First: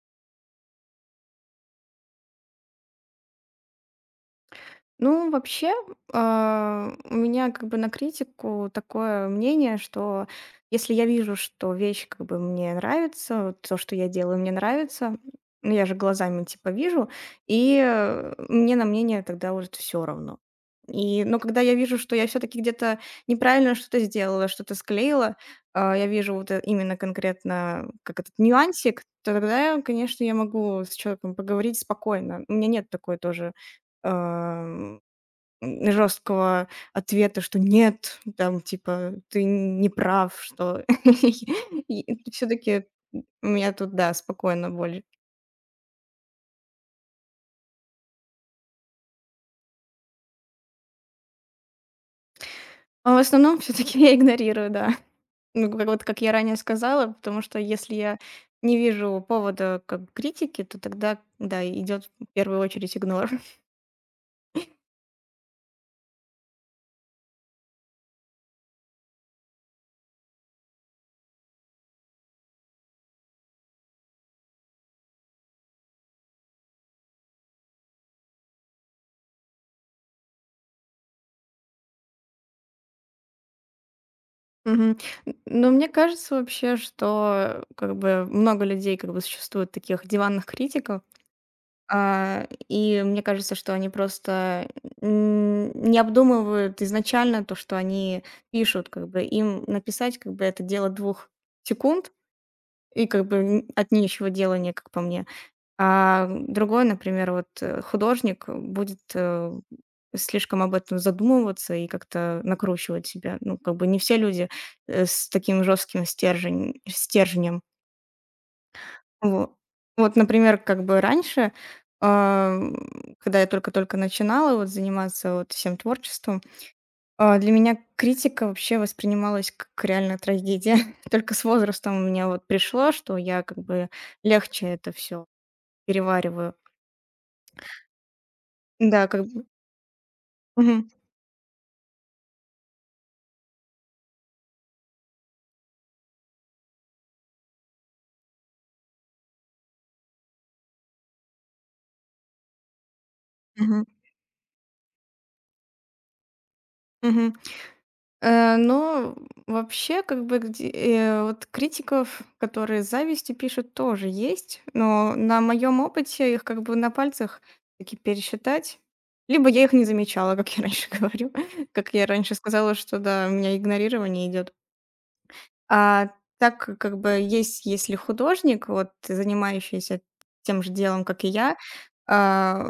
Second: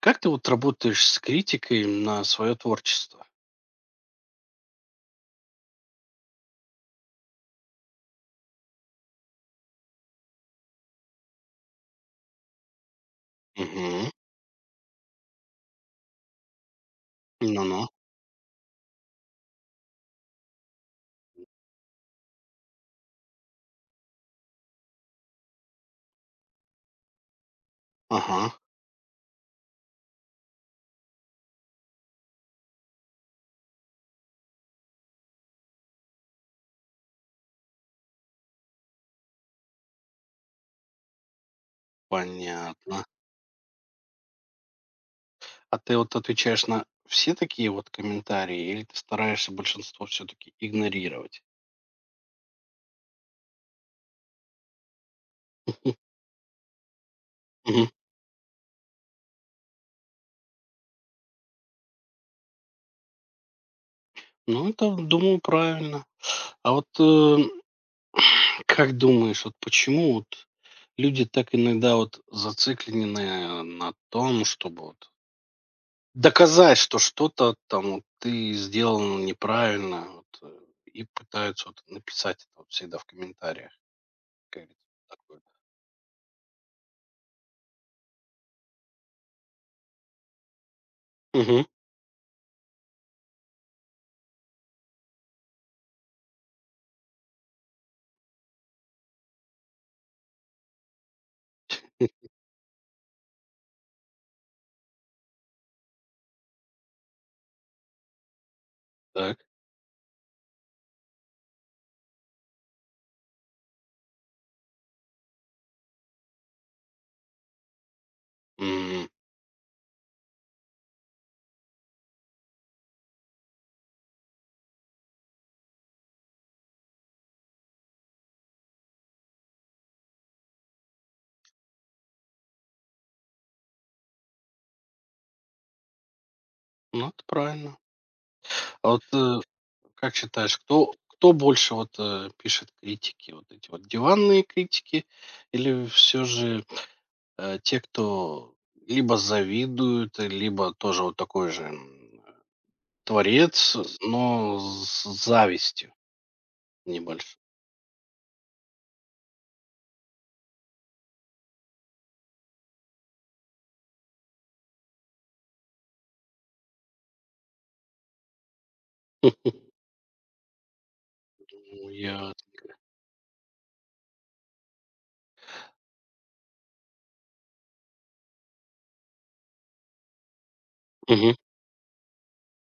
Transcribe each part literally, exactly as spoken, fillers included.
Как ты вот работаешь с критикой на свое творчество? Ну, вообще, а, у меня как бы на критику такое мнение, что если я вижу, что вещь как бы мне нравится, вот то, что Мгм. я делаю, мне нравится, ну, я же глазами типа вижу, и Ну-ну. э, мне на мнение тогда уже все равно. И, но когда я вижу, что я все-таки где-то неправильно что-то сделала, что-то склеила, а, я вижу вот э- именно конкретно как этот Ага. нюансик, то тогда, конечно, я могу с человеком поговорить спокойно. У меня нет такой тоже м, жёсткого ответа, что нет, там типа ты не прав, что все таки Понятно. у меня тут, да, спокойно более. А ты вот отвечаешь на все такие вот комментарии или ты стараешься большинство все-таки игнорировать? А в основном все таки я игнорирую, да. Ну, как М. вот как я ранее сказала, потому что Мгм. если я не вижу повода к критики, то тогда, да, идет в первую очередь игнор. Ну, это, думаю, правильно. А вот э, как думаешь, вот почему вот люди так иногда вот зациклены на том, чтобы вот доказать, что что-то там вот ты сделал неправильно, вот, э, и пытаются вот написать это вот всегда в комментариях, как говорится, Мгм. Н такое. но мне кажется вообще, что как бы много людей как бы существует таких диванных критиков. Мгм. А, и мне кажется, что они просто н не обдумывают изначально то, что они пишут. Как бы им написать, как бы, это дело двух М. секунд и, как бы, н от нечего делания, как по мне. А другой, например, вот, э, художник будет, Так. э, слишком об этом задумываться и как-то накручивать себя. Ну, как бы не все люди, э, с таким жестким стержень стержнем. М. Во вот, например, как бы раньше, ам, когда я только-только начинала вот заниматься вот всем творчеством, а, для меня критика вообще воспринималась как реальная трагедия. Только с возрастом у меня вот пришло, что я как бы легче это все перевариваю. Ну, это правильно. А вот, Да, как э, бы. как считаешь, Мгм. кто кто больше вот, э, пишет критики? Вот эти вот диванные критики или все же, э, те, кто либо завидуют, э, либо тоже вот такой же, м, творец, Мгм. но с завистью Мгм. небольшой? Э, но вообще, как бы, где э, вот критиков, которые с завистью пишут, тоже есть, но на моем опыте их как бы на пальцах таки пересчитать. Либо я их не замечала, как я раньше говорю, Ну, как я я. раньше сказала, что да, у меня игнорирование идет. А так как как бы есть, если художник, вот занимающийся тем же делом, как и Мгм. я, а,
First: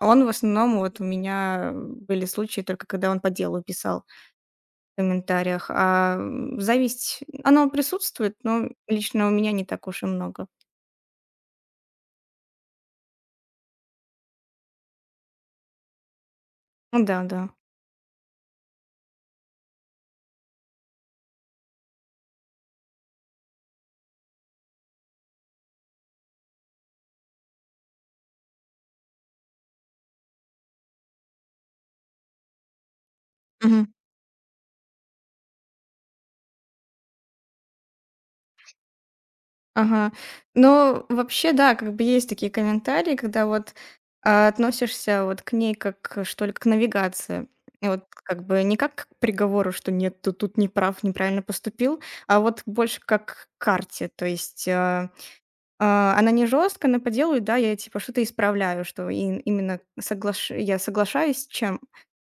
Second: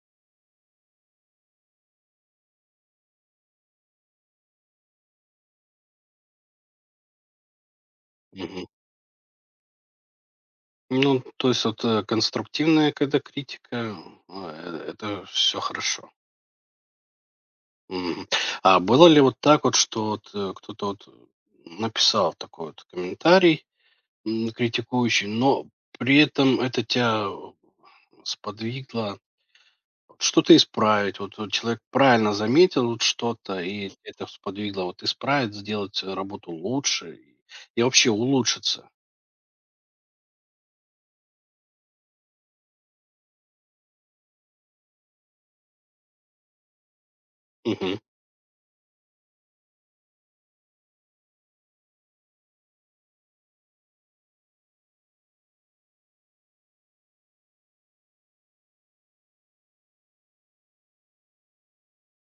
он в основном вот у меня были случаи только когда он по делу писал в комментариях, а, м, зависть, она присутствует, Мгм. но лично у меня не так уж и много. Ну, то есть вот, э, конструктивная когда критика, а, э, это все хорошо. Ну да, да. Мгм. А было ли вот так вот, что вот, э, кто-то вот написал такой вот комментарий, м, критикующий, но при этом это тебя сподвигло что-то исправить? Вот вот человек правильно заметил вот что-то, Мгм. и это сподвигло вот исправить, сделать, э, работу лучше и и вообще улучшиться. Ага. Но вообще, да, как бы есть такие комментарии, когда вот, а, относишься вот к ней как, э, что ли, к навигации. И Мгм. вот как бы не как к приговору, что нет, ты тут не прав, неправильно поступил, а вот больше как к карте. То есть, а А, она не жестко она по делу, и да, я типа что-то исправляю, что и именно соглаш я соглашаюсь с чем?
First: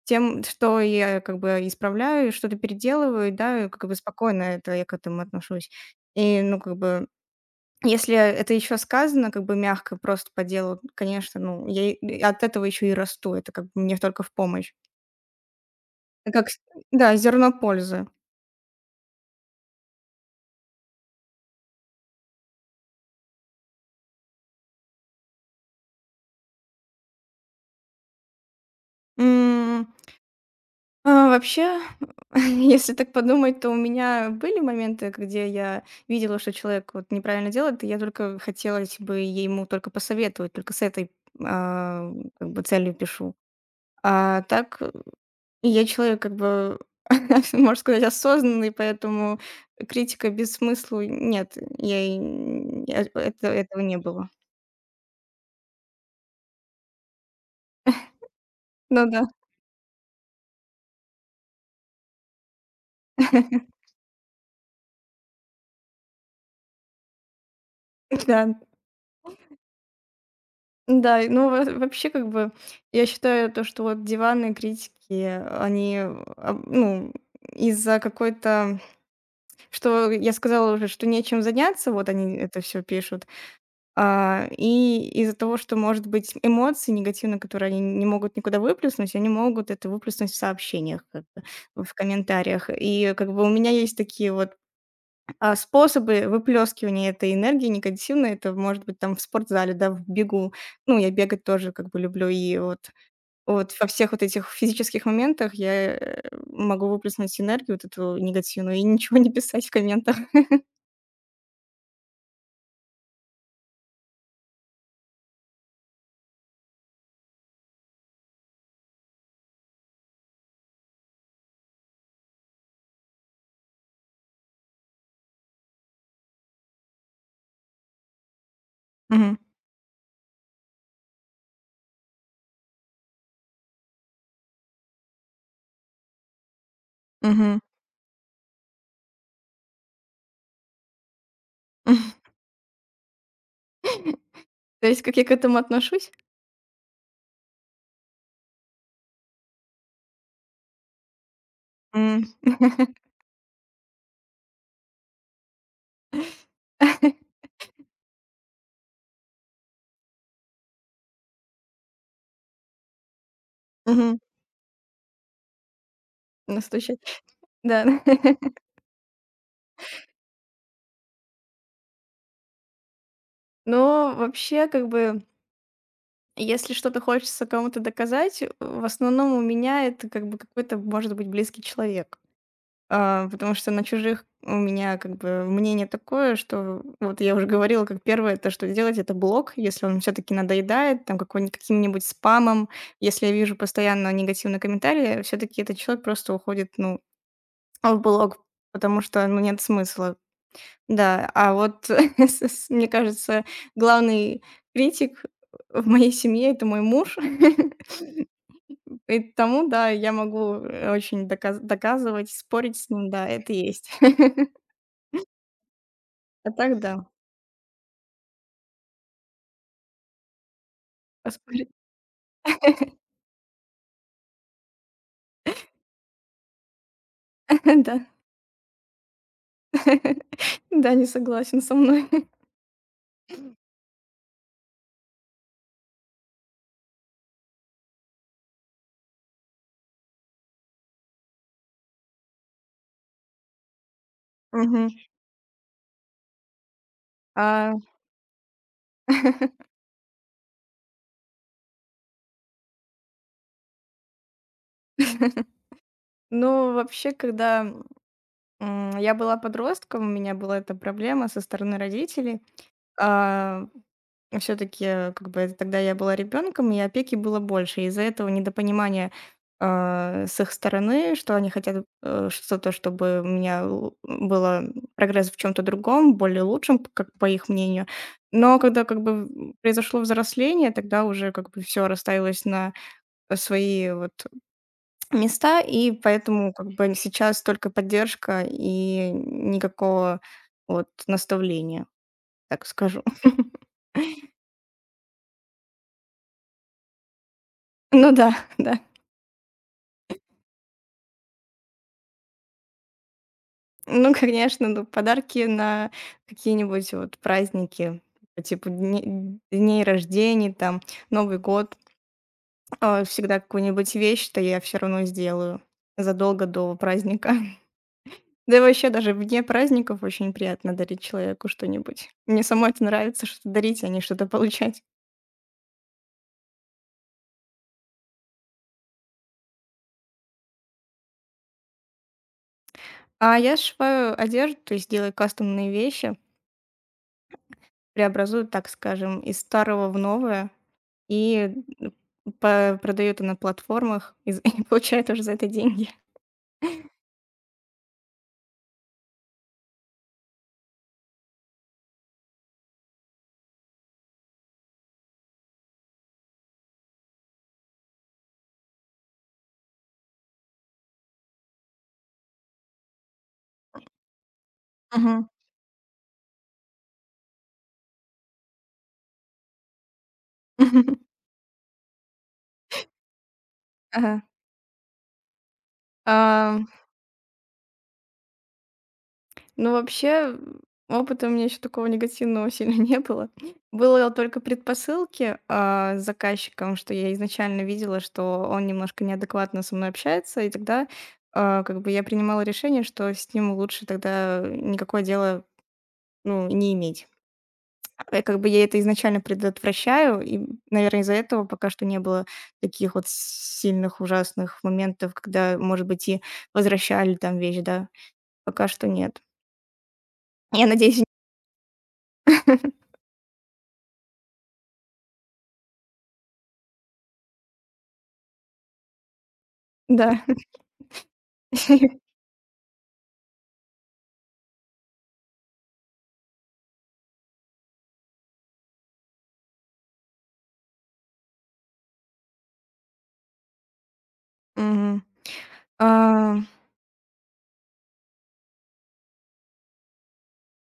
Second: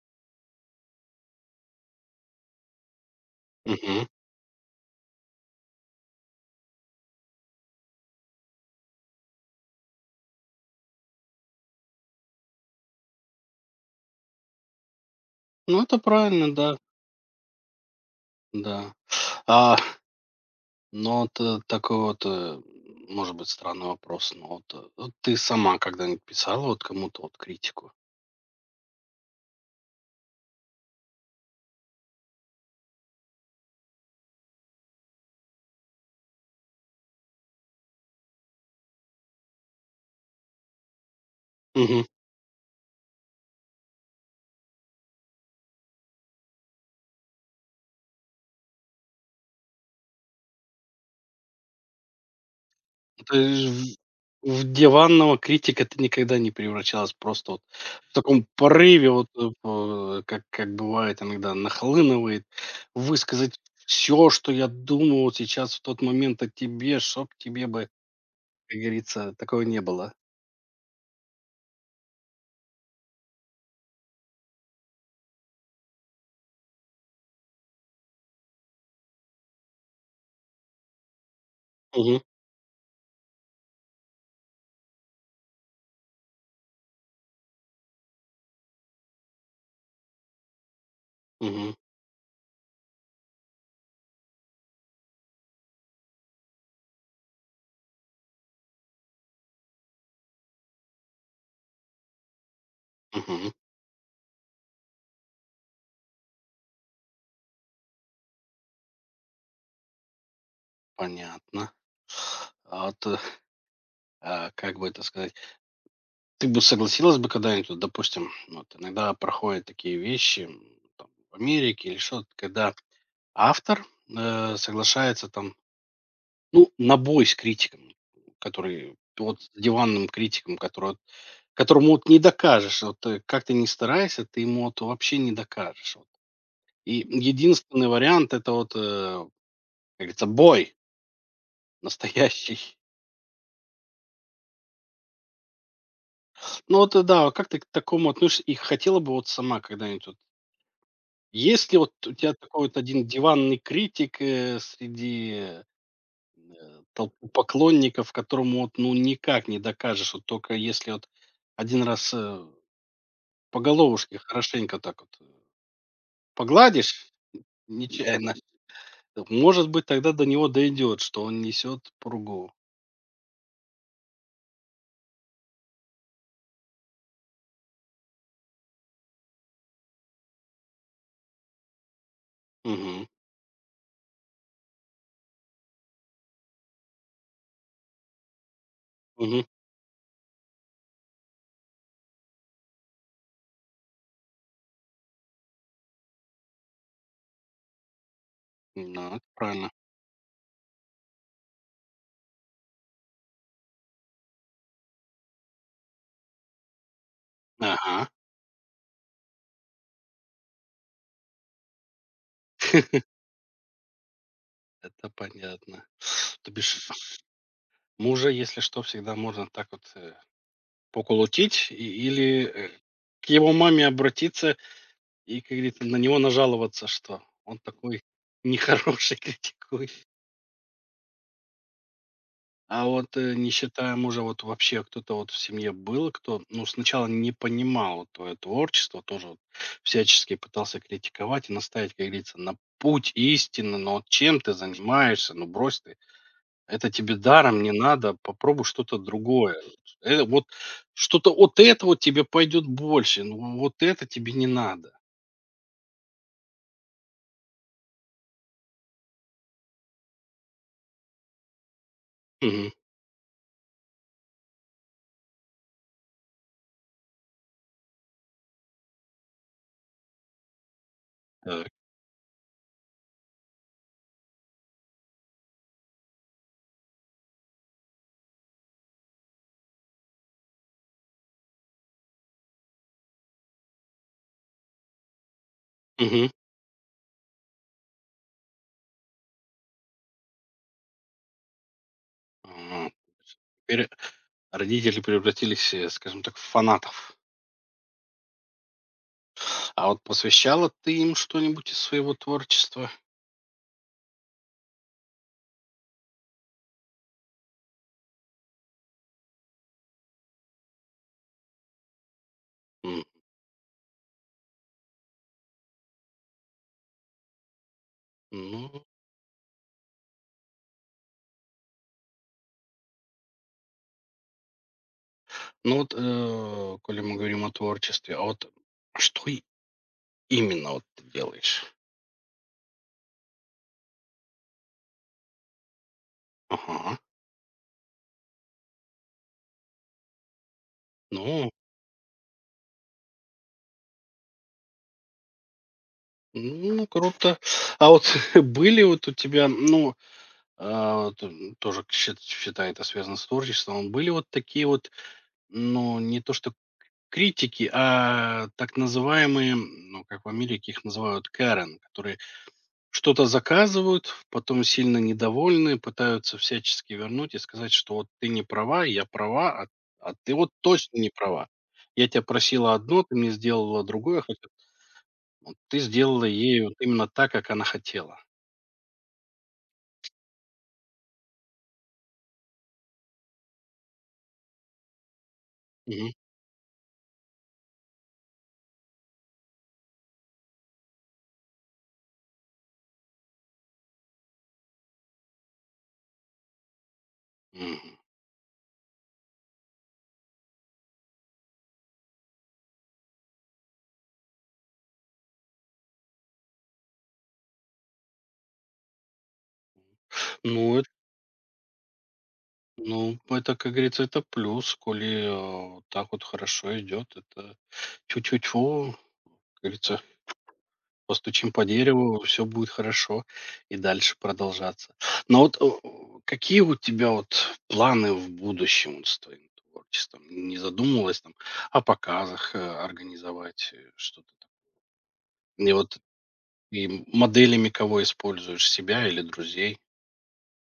Тем, что я как бы исправляю, что-то переделываю, да, и как бы Мгм. спокойно это я к этому отношусь. И, ну, как бы, если это еще сказано как бы мягко, просто по делу, конечно, ну, я и и от этого еще и расту, это как бы мне только в помощь. Ну, это Как правильно, с да, да, зерно пользы. да. А, но вот, э, такой вот, э, может быть, странный вопрос, но вот, э, вот ты сама когда-нибудь писала вот кому-то вот критику? М. А, вообще, если так подумать, то у меня были моменты, где я видела, что человек вот неправильно делает, и я только хотелось бы ему только посоветовать, только с этой, Мгм. а, как бы целью пишу. А так, э, я человек, как бы, можно сказать, осознанный, поэтому критика без смысла нет, я и н я это Ты ж этого в не было. в диванного критика ты никогда не превращалась, просто вот в таком Ну порыве, да. вот, э, по как как бывает иногда нахлынывает, высказать все, что я думаю вот сейчас в тот момент о тебе, чтоб тебе бы, Да. как говорится, такого не было. Да, и ну, во вообще, как бы, я считаю то, что вот диванные критики, они, об ну, из-за какой-то что я сказала уже, что нечем заняться, вот Мгм, они это все пишут, а, и из-за того, что, может быть, эмоции негативные, которые они не могут никуда выплеснуть, они могут это выплеснуть в сообщениях, как мгм, бы, в комментариях. И, как бы, у меня есть такие вот а способы выплескивания этой энергии негативной — это может быть там в спортзале, да, в бегу. Ну, я бегать тоже как бы люблю, и вот мгм. вот во всех вот этих физических моментах я, э, могу выплеснуть энергию вот эту негативную и ничего не писать в комментах. Понятно. А вот, э, а, как бы это сказать, ты бы согласилась бы когда-нибудь, вот, допустим, вот иногда проходят такие вещи, м, там, в Америке или что-то, когда автор, э, соглашается там, ну, на бой с критиком, который Мгм. вот с диванным критиком, который вот которому вот не докажешь. Вот, э, как ты не старайся, ты ему вот вообще не докажешь. Вот. И Мгм. единственный вариант — это вот, э, как говорится, бой настоящий. То есть как я к этому отношусь? Ну вот, э, да, как ты к такому относишься и хотела бы вот сама когда-нибудь вот? Есть ли вот у М. тебя такой вот один диванный критик, э, среди, э, толпы поклонников, которому вот, ну, никак не докажешь, вот только если вот один раз, э, по головушке Мгм. хорошенько так вот Настучать. погладишь Да. нечаянно, э, может быть, тогда до него дойдет, что он несет пургу. Но вообще, как бы. Если что-то хочется кому-то доказать, э, в основном у меня это как бы какой-то, может быть, близкий человек. Угу. А, потому что на чужих у меня как бы мнение такое, что вот я уже говорила, как первое, то, что делать, это Угу. блог, если он все-таки надоедает, там какой-нибудь каким-нибудь спамом, если я вижу постоянно негативные комментарии, все-таки этот человек просто уходит, ну, в блог, потому Да, это что, ну, нет правильно. смысла. Да, а вот, с- с- мне кажется, главный критик в моей семье это мой муж. Ага, И тому, да, я могу, э, очень доказ доказывать, спорить с ним, да, это есть. это понятно. То А так бишь да, мужа, если что, всегда можно так вот э, поколотить поспорить. и- или э, к его маме обратиться и, как говорится, на него нажаловаться, что он такой Да. нехороший, критикует. Да, не согласен со мной. А вот э, не считая мужа, вот вообще кто-то вот в семье был, кто, ну, сначала не понимал вот твое творчество, тоже вот всячески пытался критиковать и наставить, как говорится, на путь истины, но вот чем ты Мгм. занимаешься, ну, брось ты. Это тебе даром не А, надо, попробуй что-то другое. Э, вот что-то от этого тебе пойдет больше, ну вот это тебе не надо. ну, вообще, когда, м, я была подростком, у меня была эта проблема со стороны родителей. Мгм. А все таки как бы, это тогда я была ребенком, и опеки было больше. Из-за этого недопонимания, а, с их стороны, что они Так. хотят, э, что-то, чтобы у меня л было прогресс в чем то другом, более лучшем, п как по их мнению. Но когда, как бы, м, произошло взросление, тогда уже, как бы, все расставилось на свои вот места, и Мгм. поэтому, как бы, сейчас только поддержка и никакого вот наставления, так Ага. скажу. Теперь родители превратились, э, скажем так, в фанатов. Ну да, да. А вот посвящала ты им что-нибудь из своего творчества? Ну, конечно, ну, подарки на какие-нибудь вот праздники, по типу дне- дней рождений, там, Новый год, М. а, всегда какую-нибудь вещь-то я все равно сделаю задолго до праздника. Да и Ну, вообще даже вне праздников очень приятно дарить человеку что-нибудь. Мне самой это нравится, что дарить, а не что-то получать. ну вот, э, коли мы говорим о творчестве, а вот что и- именно вот ты делаешь? А я сшиваю одежду, то есть делаю кастомные вещи, Ага. преобразую, так скажем, из старого в новое. Ну. И м, по продают на платформах и з и получают уже за это деньги. Ну, круто. А вот были вот у тебя, ну, а, т- тоже к- считай это связано с творчеством, были вот такие вот, ну, не то что критики, а так называемые, ну, как в Америке их называют, Карен, которые что-то заказывают, потом сильно Мгм. недовольны, пытаются всячески вернуть и сказать, что вот ты не права, я права, а, а ты вот точно не права. Я тебя просила одно, ты мне сделала другое, Ага. хотя вот ты сделала ей Ам, вот именно так, как она хотела. ну, вообще, опыта у меня еще такого негативного сильно не было. Было только предпосылки, а, с Мгм, заказчиком, что я изначально видела, что он немножко неадекватно со мной общается, и тогда, а, как бы я принимала решение, что с ним лучше тогда никакое дело, ну, не иметь. мгм. Э, как бы я это изначально предотвращаю, и, наверное, из-за этого пока что не было таких вот сильных ужасных моментов, когда, может быть, и возвращали там вещь, да. Пока что нет. Ну, Я эт надеюсь, ну, это, как говорится, это плюс, коли, а, вот так вот хорошо идет. Это чуть-чуть, тю как говорится, да. постучим по дереву, все будет хорошо и дальше продолжаться. Но вот, э, какие у тебя вот планы в будущем вот с твоим творчеством? Не задумывалась там о показах, э, организовать, э, что-то. Мгм. И А вот и моделями кого используешь, себя или друзей?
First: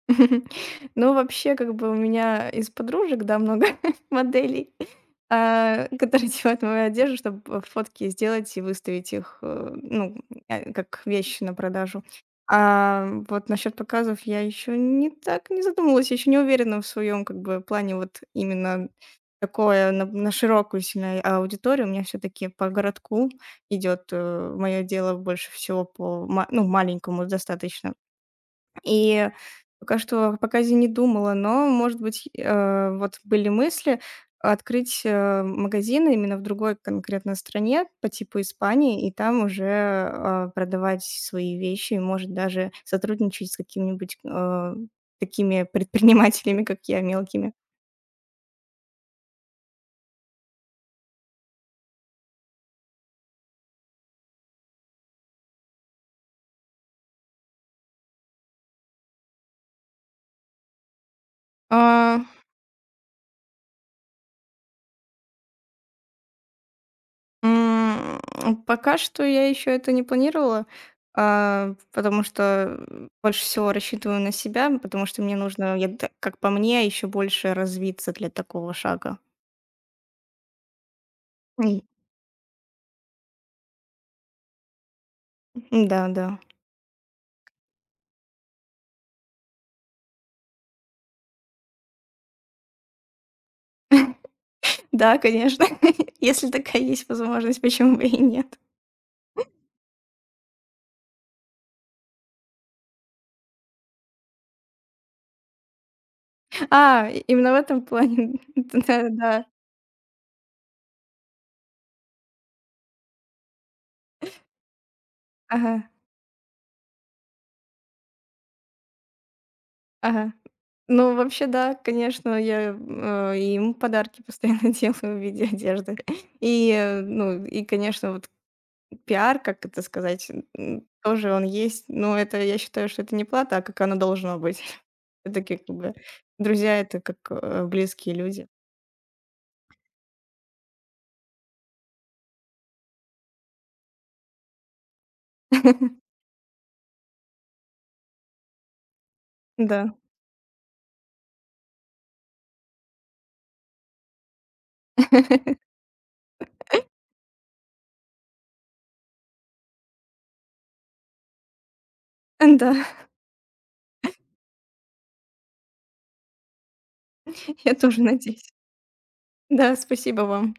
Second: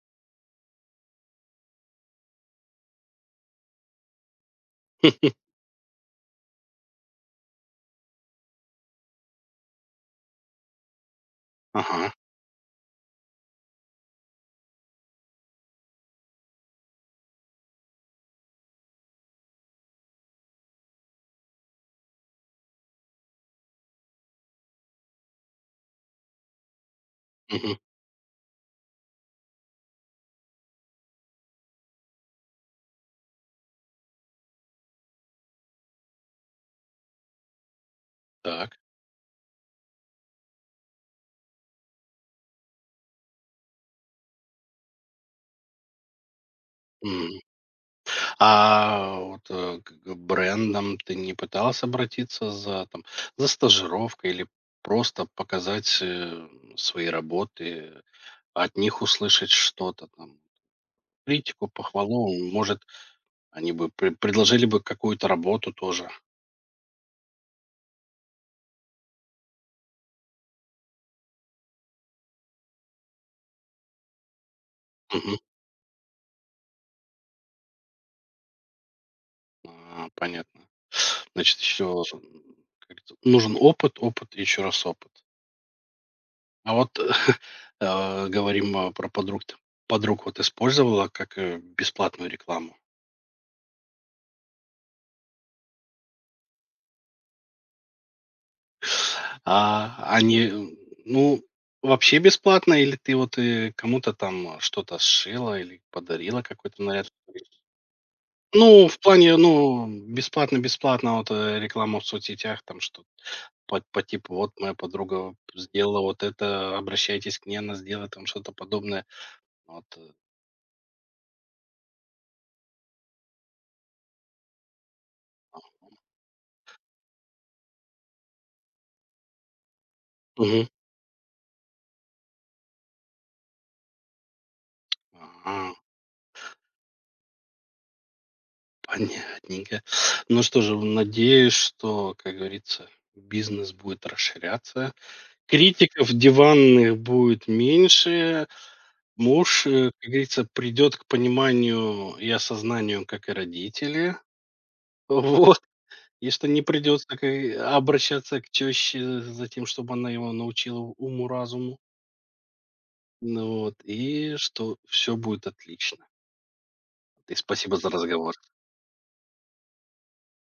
ну, вообще, как бы у меня из подружек, да, много моделей, а, которые делают мою одежду, чтобы фотки сделать и выставить их, э, ну, э, как вещи на продажу. Ага, А вот насчет показов я еще не так не задумывалась, еще не уверена в своем как бы плане вот именно такое на, на широкую сильно аудиторию. У меня все-таки по городку идет мое дело больше всего по ма- ну, маленькому мгм, достаточно. И пока что, пока я не думала, но, может быть, э, вот были мысли открыть, э, магазин именно в другой конкретно стране по типу так. Испании и там уже, э, продавать свои вещи, и, может, даже сотрудничать с какими-нибудь, э, такими предпринимателями, как я, мелкими. А вот э, к к брендам ты не пытался обратиться за, там, за стажировкой или просто показать э, свои работы, от них услышать что-то там? Критику, А. похвалу, может, они бы пре- предложили бы какую-то работу тоже. М, пока что я еще это не планировала, а, потому что больше всего рассчитываю на себя, потому что мне Мгм. нужно, я т как по мне, еще больше развиться для такого шага. А, понятно. Значит, М, еще нужен опыт, опыт, и еще раз опыт. да-да. А вот э, говорим э, про подруг. Подруг вот использовала как э, бесплатную рекламу? Да, да, конечно, если такая есть возможность, почему бы и нет. А они, ну, вообще бесплатно или ты вот, э, кому-то там что-то сшила или подарила какой-то наряд? А, и- именно в этом плане, Ну, в да, плане, да. ну, бесплатно-бесплатно, вот, э, реклама в соцсетях, там что по по типу: «Вот моя подруга Ага, сделала вот это, обращайтесь к ней, она сделает там что-то подобное». Вот, э. ага. Ну, вообще, да, конечно, я, э, и ему подарки постоянно делаю в виде одежды. И, э, ну, и, конечно, вот пиар, как это сказать, Мгм. м, тоже он есть, но это я считаю, что это не плата, а как оно должно быть. Всё-таки Ага, как бы друзья — это как, э, близкие люди. понятненько. Ну что же, надеюсь, что, как говорится, бизнес будет расширяться. Критиков диванных будет меньше. Муж, э, Да, как говорится, придет к пониманию и осознанию, как и родители. Вот. И что не придется к и обращаться к тёще за тем, чтобы она его научила уму-разуму. да, Ну вот. И что все будет отлично. И я спасибо за тоже разговор. надеюсь. Да, спасибо вам.